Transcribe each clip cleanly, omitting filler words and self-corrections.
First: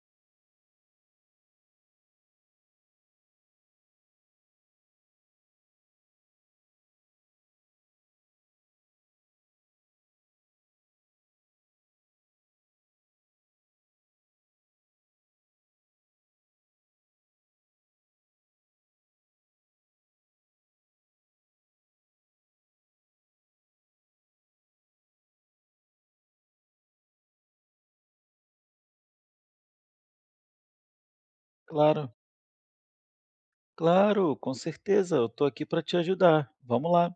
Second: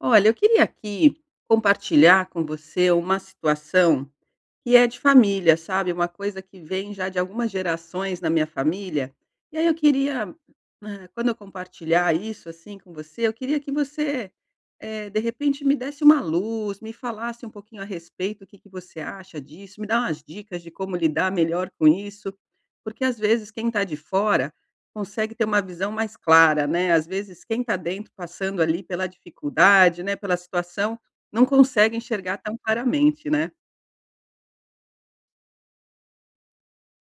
Olha, eu queria aqui compartilhar com você uma situação e é de família, sabe, uma coisa que vem já de algumas gerações na minha família, e aí eu queria, quando eu compartilhar isso, assim, com você, eu queria que você, de repente me desse uma luz, me falasse um pouquinho a respeito, o que que você acha disso, me dá umas dicas de como lidar melhor com isso, porque às vezes quem está de fora consegue ter uma visão mais clara, né, às vezes quem está dentro passando ali pela dificuldade, né, pela situação, não consegue Claro, enxergar tão claramente, né. claro, com certeza, eu estou aqui para te ajudar. Vamos lá.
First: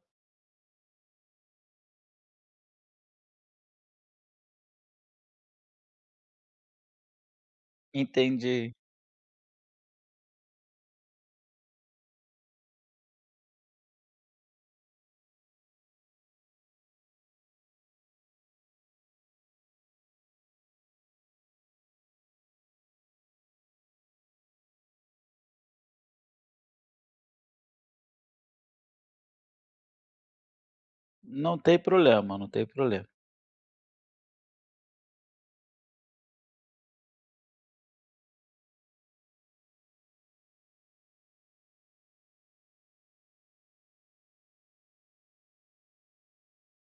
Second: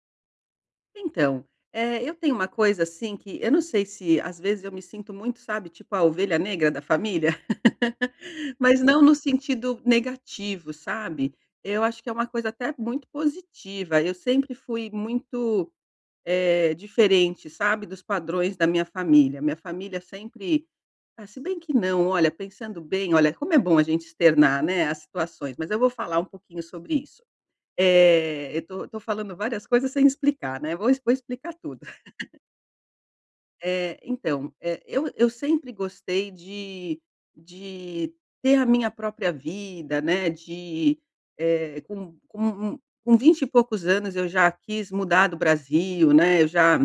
Então, eu tenho uma coisa assim que eu não sei se às vezes eu me sinto muito, sabe, tipo a ovelha negra da família, Entendi. mas não no sentido negativo, sabe. Eu acho que é uma coisa até muito positiva. Eu sempre fui muito, diferente, sabe, dos padrões da minha família. Minha família sempre ah, se bem que não, olha, pensando bem, olha, como é bom a gente externar, né, as situações, mas eu vou falar um pouquinho sobre isso. Eu estou falando várias coisas sem explicar, né, vou explicar Não tudo. tem problema, não tem problema. Então, eu sempre gostei de de ter a minha própria vida, né, de, eh, com com com 20 e poucos anos eu já quis mudar do Brasil, né, eu já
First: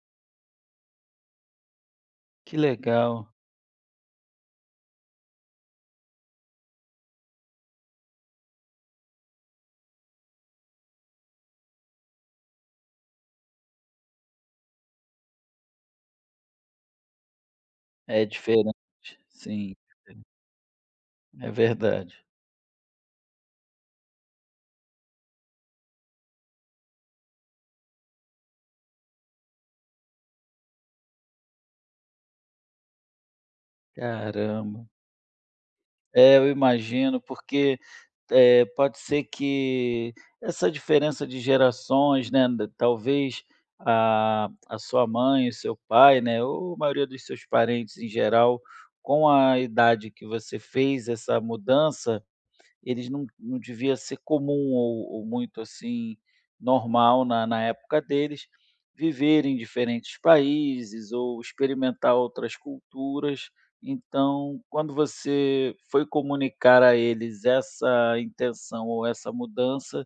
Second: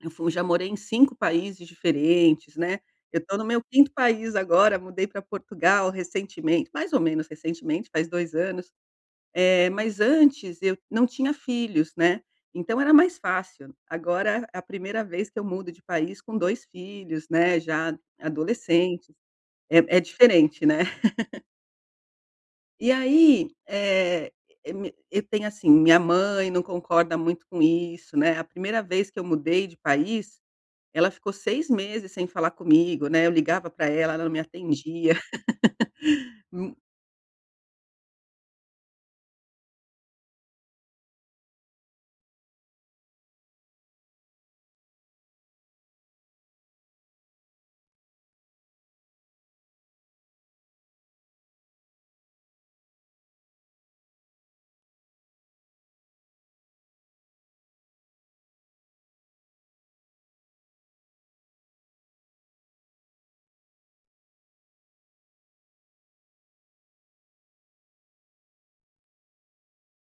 eu fu já morei em 5 países diferentes, Que né, legal. eu estou no meu quinto país agora, mudei para Portugal recentemente, mais ou menos recentemente, faz 2 anos. Mas antes eu não tinha filhos, né, então era mais fácil. Agora é a primeira vez que eu mudo de país com 2 filhos, né, já É diferente. adolescentes, Sim, é diferente, né. é verdade. E aí, eh, eh, me eu tenho assim, minha mãe não concorda muito com isso, né, a primeira vez que eu mudei de país, ela ficou 6 meses sem falar comigo, né, eu ligava para ela, ela não me Caramba. atendia, É, eu imagino, porque, pode ser que essa diferença de gerações, né, d talvez a sua mãe, o seu pai, né, ou a maioria dos seus parentes em geral, com a idade que você fez essa mudança, eles não devia ser comum ou muito, assim, normal na época deles, viver em diferentes países ou experimentar outras culturas. Então, quando você foi comunicar a eles essa intenção ou essa mudança,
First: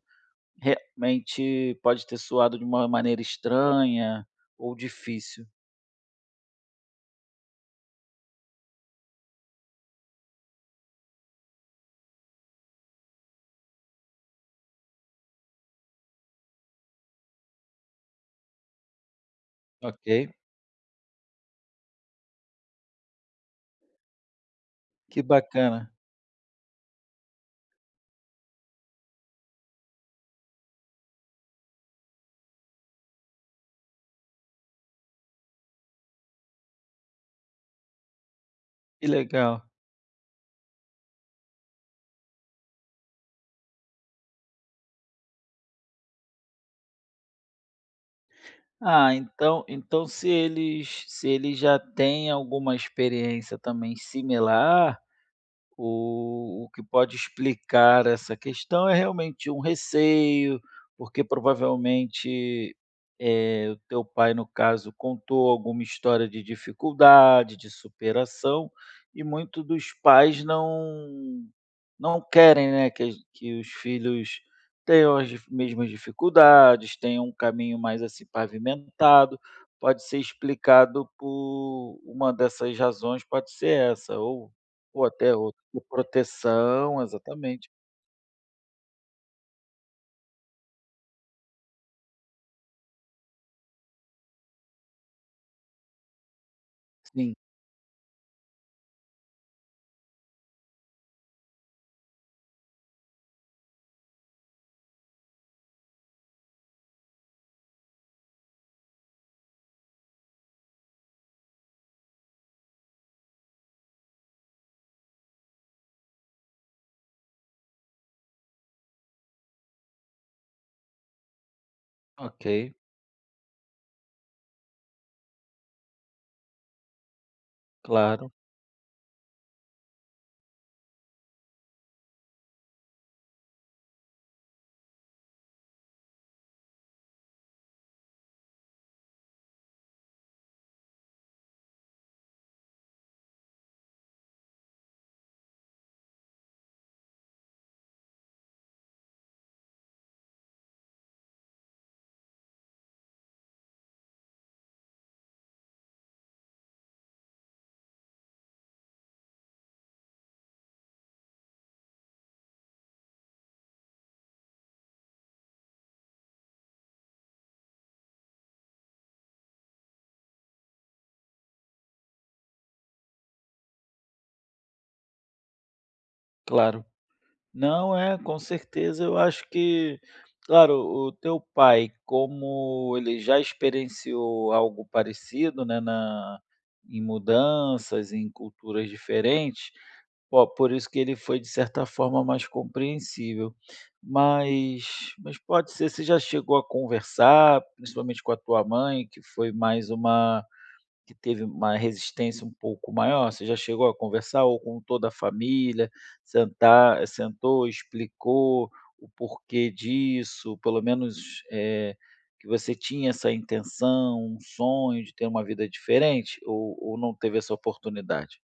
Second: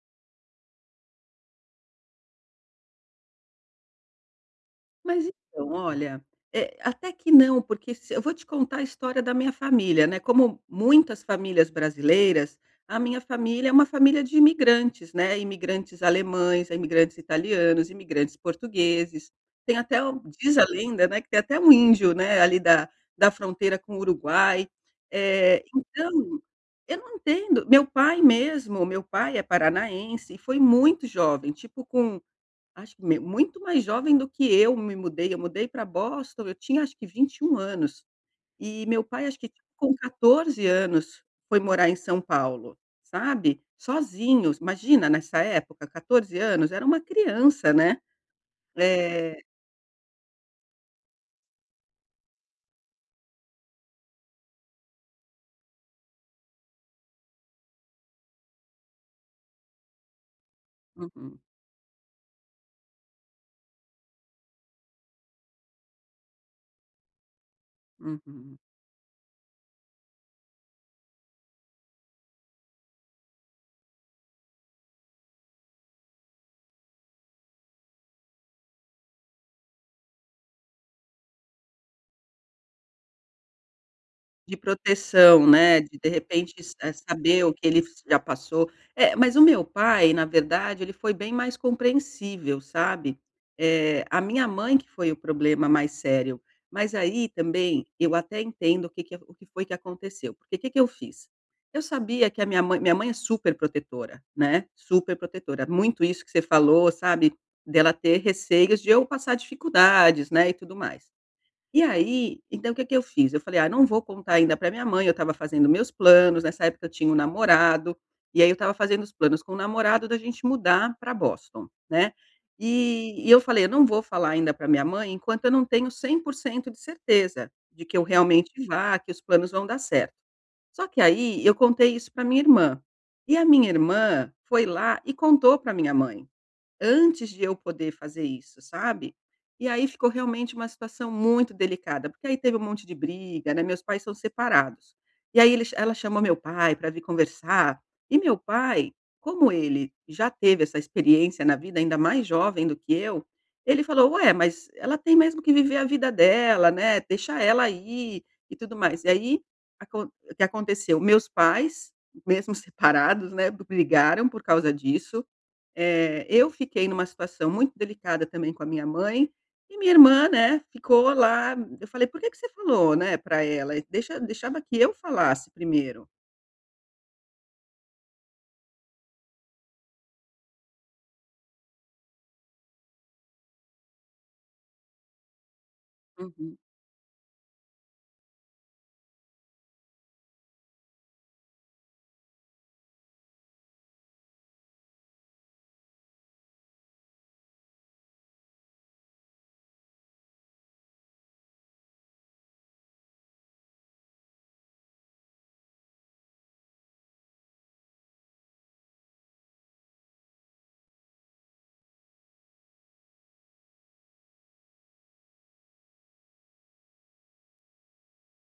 realmente pode ter soado de uma maneira estranha ou Mas difícil. então, olha, até que não, porque se eu vou te contar a história da minha família, né, como muitas famílias brasileiras, a minha família é uma família de imigrantes, né, imigrantes alemães, imigrantes italianos, imigrantes portugueses, tem até um Ok, diz a lenda, né, que tem até um índio, né, ali da da fronteira com o Uruguai. que Eh, bacana, então, eu não entendo, meu pai mesmo, meu pai é paranaense e foi muito jovem, tipo com Acho que me muito mais jovem do que eu me mudei, eu mudei para Boston, eu tinha acho que 21 anos, e meu que pai acho que legal. com 14 anos foi morar em São Paulo, sabe, sozinho imagina nessa época 14 anos, era uma criança, né. Ah, É. então se eles já têm alguma experiência também similar, o que pode explicar essa questão é realmente um receio, porque Uhum, provavelmente, o teu pai, no caso, contou alguma história de dificuldade, de uhum. superação, e muito dos pais não querem, né, que os filhos tenham as dif mesmas dificuldades, tenham um caminho mais, assim, pavimentado. Pode ser explicado por uma dessas razões, pode ser essa ou De ou até proteção, outra. né, De de repente proteção, saber o que exatamente. ele f já passou. É, mas o meu pai, na verdade, ele foi bem mais compreensível, sabe. A minha mãe que foi o problema mais sério, mas aí Sim, também eu até entendo o que que o que foi que aconteceu, porque o que que eu fiz? Eu sabia que a minha mãe é super protetora, né, super protetora, muito isso que você falou, sabe, dela ter receios de eu passar dificuldades, né, e tudo mais. E aí, então o que que eu fiz? Eu falei: "Ah, não vou contar ainda para minha mãe", eu estava fazendo meus planos, nessa época eu tinha um namorado, e aí eu estava fazendo os planos com o namorado da gente mudar para Boston, né. ok, E eu falei: "Eu não vou falar ainda para minha mãe enquanto eu não tenho 100% de certeza de que eu claro, realmente vá, que os planos vão dar certo". Só que aí eu contei isso para minha irmã, e a minha irmã foi lá e contou para minha mãe antes de eu poder fazer isso, sabe. E aí ficou realmente uma situação muito delicada, porque aí teve um monte de briga, né, meus pais são separados. E aí ela chamou meu pai para vir conversar, e meu pai, como ele já teve essa experiência na vida, ainda mais jovem do que eu, ele falou: "Ué, mas ela tem mesmo que viver a vida dela, né, deixa ela aí e tudo mais". E aí, acon o que aconteceu, meus pais, mesmo separados, né, brigaram por causa disso, eu fiquei numa situação muito delicada também com a minha mãe, e minha irmã, né, ficou lá eu falei: "Por que que você falou, né, para ela? Deixava que eu falasse primeiro". claro. Não, é, com certeza, eu acho que, claro, o teu pai, como ele já experienciou algo parecido, né, na Uhum. em mudanças, em culturas diferentes, po por isso que ele foi, de certa forma, mais compreensível. Mas pode ser, você já chegou a conversar, principalmente com a tua mãe, que foi mais uma, que teve uma resistência um pouco maior, você já chegou a conversar ou com toda a família, sentar, sentou, explicou o porquê disso, pelo menos, que você tinha essa intenção, um sonho de ter uma vida diferente ou não teve essa oportunidade?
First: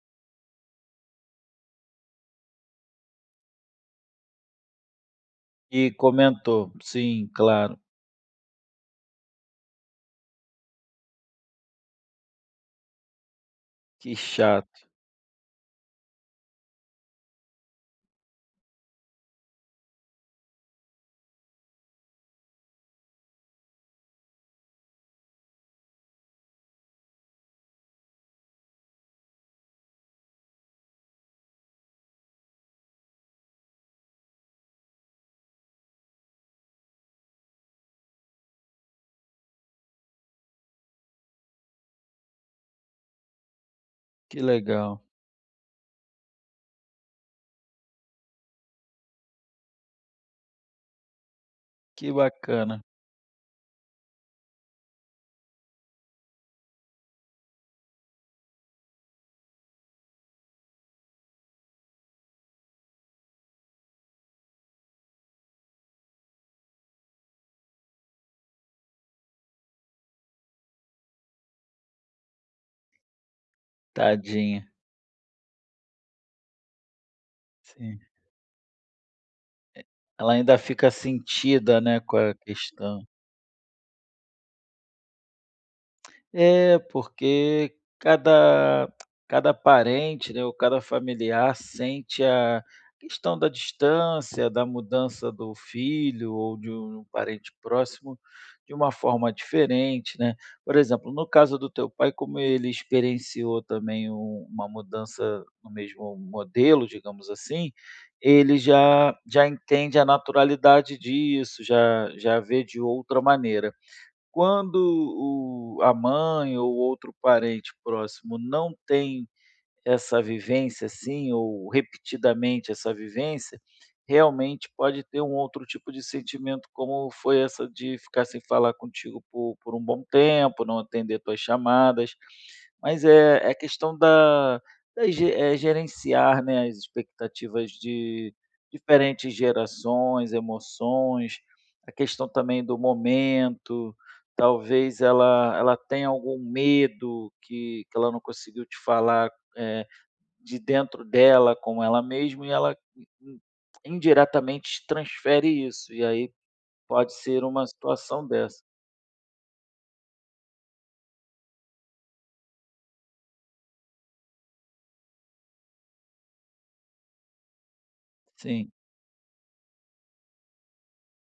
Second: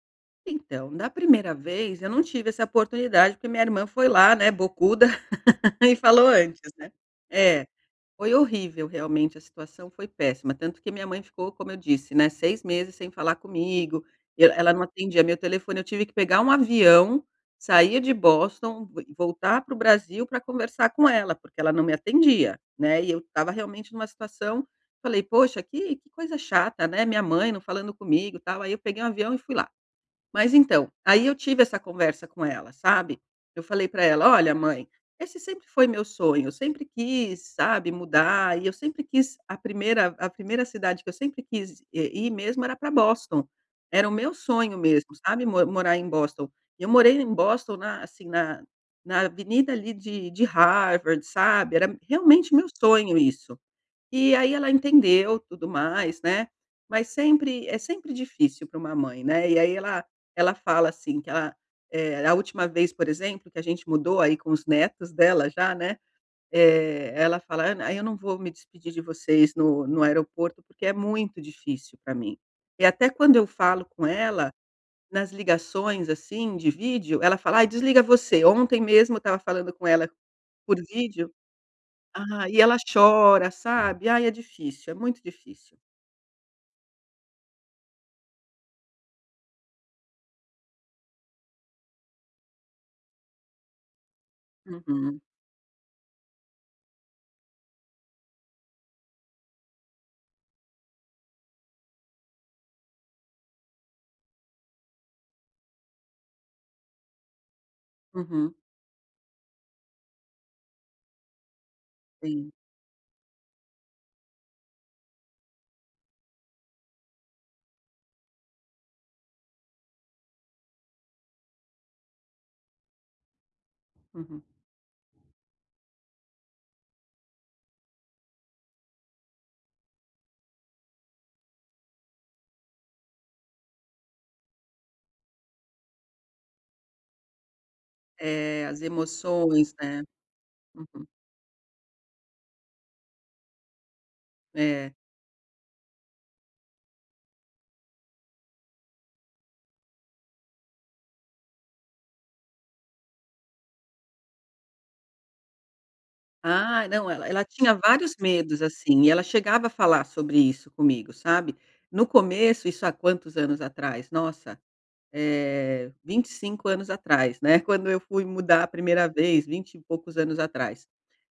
Então, da primeira vez eu não tive essa oportunidade, porque minha irmã foi lá, né, bocuda E e falou antes, comentou. né. Sim, É. claro. Foi horrível, realmente, a situação foi péssima, tanto que minha mãe ficou, como eu disse, né, 6 meses sem falar comigo, Que eu ela chato, não atendia meu telefone, eu tive que pegar um avião, sair de Boston, vo voltar para o Brasil para conversar com ela, porque ela não me atendia, né, e eu estava realmente numa situação, falei: "Poxa, que coisa chata, né, minha mãe não falando comigo, tal", aí eu peguei um avião e fui lá. Mas então, aí eu tive essa conversa com ela, sabe. Eu falei para ela: "Olha mãe, esse sempre foi meu sonho, eu sempre quis, sabe, mudar e eu sempre quis a primeira cidade que eu sempre quis i ir mesmo era para Boston. Era o meu que sonho legal, mesmo, sabe, mo morar em Boston". E eu morei em Boston na assim, na avenida ali de Harvard, sabe, era que realmente meu bacana. sonho isso. E aí ela entendeu, tudo mais, né, mas sempre sempre difícil para uma mãe, né, e aí ela ela fala assim que ela, a última vez, por exemplo, que a gente mudou aí com os netos dela já, né, ela fala: "Ana, eu não vou me despedir de vocês no no aeroporto, porque é muito difícil para mim". E até quando eu falo com ela, Tadinha. nas ligações, assim, de vídeo, ela fala: "Ai, Sim. desliga você". Ontem mesmo eu estava falando com ela Ela ainda por fica vídeo sentida, né, com a ah, e ela questão. chora, sabe. Ai, é difícil, é muito difícil. É, porque cada parente, né, ou cada familiar sente a questão da distância, da Uhum, mudança do filho ou de um parente próximo de uma forma diferente, né. Por exemplo, no caso do teu pai, como ele experienciou também uma mudança no mesmo modelo, digamos assim, uhum, ele já entende a naturalidade disso, já sim, vê de outra maneira. Quando o a mãe ou outro parente próximo não tem essa vivência, assim, ou repetidamente essa vivência, uhum. realmente pode ter um outro tipo de sentimento, como foi essa de ficar sem falar contigo por um bom tempo, não atender tuas chamadas. Mas é questão da gerenciar, né, as expectativas de É, as diferentes emoções, né. gerações, Uhum, emoções, a questão também do momento, é. talvez ela tenha algum medo que ela não conseguiu te falar, eh, de dentro dela com ela mesma e ela in indiretamente transfere isso, e aí Ah, não, pode ela ela ser uma tinha vários situação dessa. medos, assim, e ela chegava a falar sobre isso comigo, sabe. No começo, isso há quantos anos atrás? Nossa, é, 25 anos atrás, né, quando eu fui mudar a Sim. primeira vez, 20 e poucos anos atrás.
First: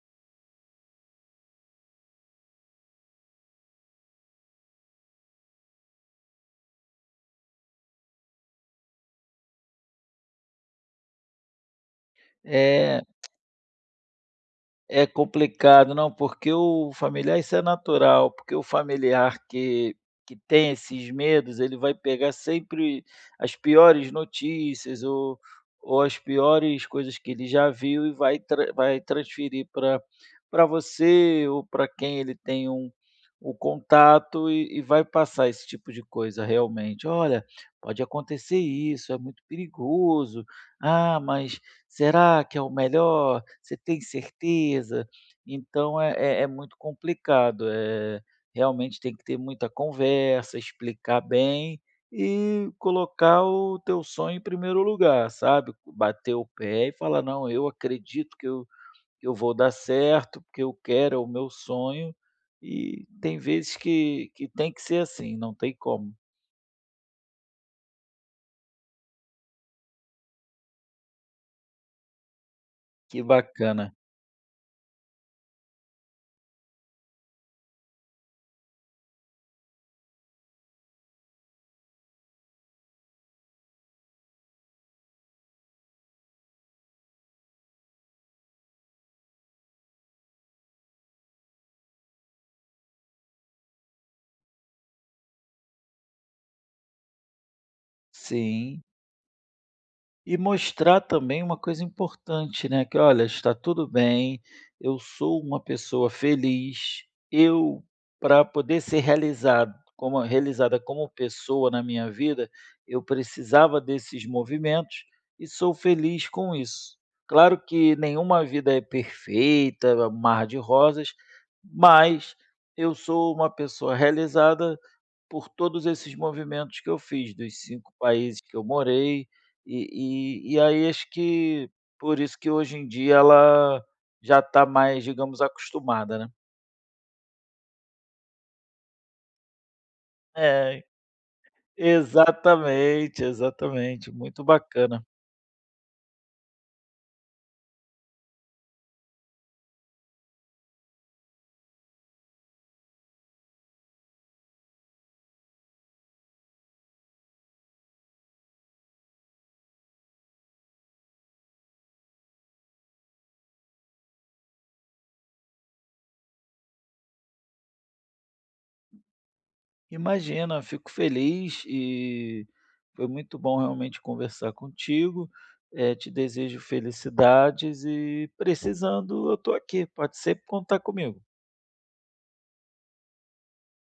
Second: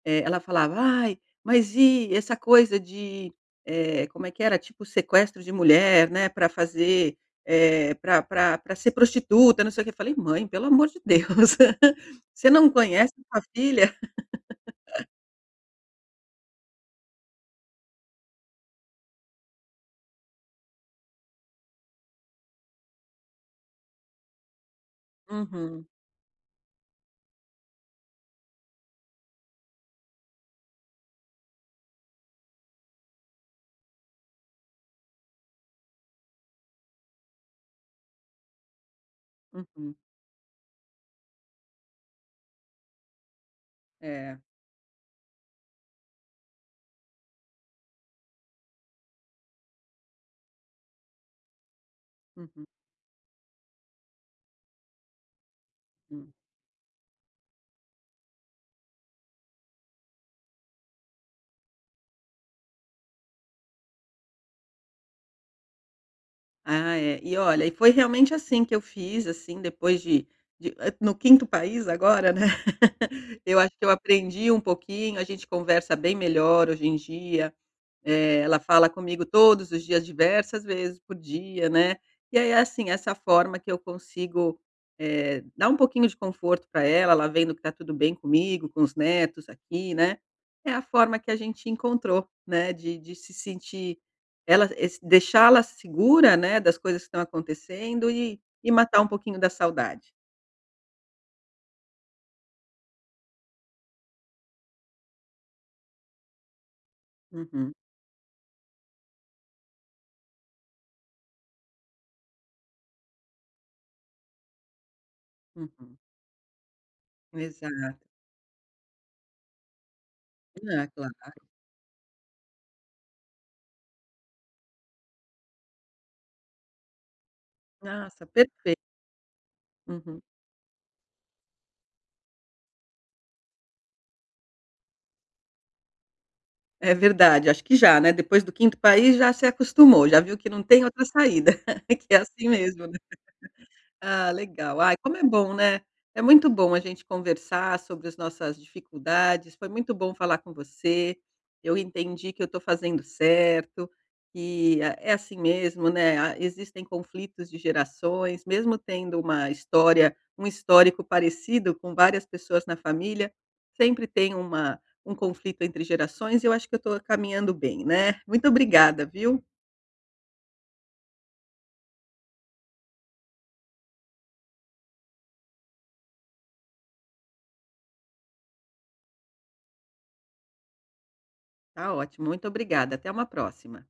Ela falava: "Ai, mas e essa coisa de", como é que era? Tipo sequestro de mulher, né, para fazer, para pra ser prostituta, não sei o que Eu falei: "Mãe, pelo amor de Deus, você não Eh conhece sua filha?" É complicado, não, porque o familiar isso é natural, porque o familiar que tem esses medos, ele vai pegar sempre as piores notícias ou Uhum, ou as piores coisas que ele já viu e vai transferir para você ou para quem ele tem o contato e vai passar esse tipo de coisa realmente. "Olha, pode acontecer isso, é muito uhum. perigoso. Ah, mas será que é o melhor? Você tem É. certeza?" Então é muito complicado, realmente tem que ter muita conversa, explicar bem Uhum, e colocar o teu sonho em primeiro lugar, sabe. hum. Bater o pé e falar: "Não, eu acredito que eu vou dar certo, porque eu quero, é o meu sonho", e tem vezes que tem que ser assim, não tem como. Ah, é. E olha, e foi realmente assim que eu fiz, assim, depois de no quinto país agora, né, Que eu acho que eu bacana. aprendi um pouquinho, a gente conversa bem melhor hoje em dia. Ela fala comigo todos os dias, diversas vezes por dia, né. E aí, assim, essa forma que eu consigo, dar um pouquinho de conforto para ela, ela vendo que tá tudo bem comigo, com os netos aqui, né, é a forma que a gente encontrou, né, de se sentir ela es deixá-la segura, né, das coisas que estão acontecendo e Sim. matar um pouquinho da saudade. E mostrar também uma coisa importante, né, que: "Olha, está tudo bem, eu sou uma pessoa feliz, Uhum, eu para poder ser realizado como realizada como pessoa na minha vida, eu precisava desses movimentos e sou uhum. feliz com isso". Claro Exato. que nenhuma vida é perfeita, é um mar de Ah, rosas, claro. mas eu sou uma pessoa realizada por todos esses movimentos que eu fiz, dos cinco Nossa, países que eu perfeito. morei, Uhum. e aí acho que por isso que hoje em dia ela já está mais, digamos, acostumada, né. É verdade, acho que já, né, depois do quinto país já se acostumou, já viu que não tem É, outra saída, que é assim mesmo, né? exatamente, exatamente, Ah, muito legal. Ai, bacana. como é bom, né? É muito bom a gente conversar sobre as nossas dificuldades. Foi muito bom falar com você. Eu entendi que eu estou fazendo certo, que ah, é assim mesmo, né? Ah, existem conflitos de gerações, mesmo tendo uma história, um histórico parecido com várias pessoas na família, sempre tem uma, um conflito entre gerações e eu acho que eu estou caminhando bem, né? Muito obrigada, viu? Imagina, fico feliz e foi muito bom realmente conversar contigo, te desejo felicidades e precisando eu estou aqui, pode sempre contar comigo. Tá ótimo. Muito obrigada. Até uma próxima.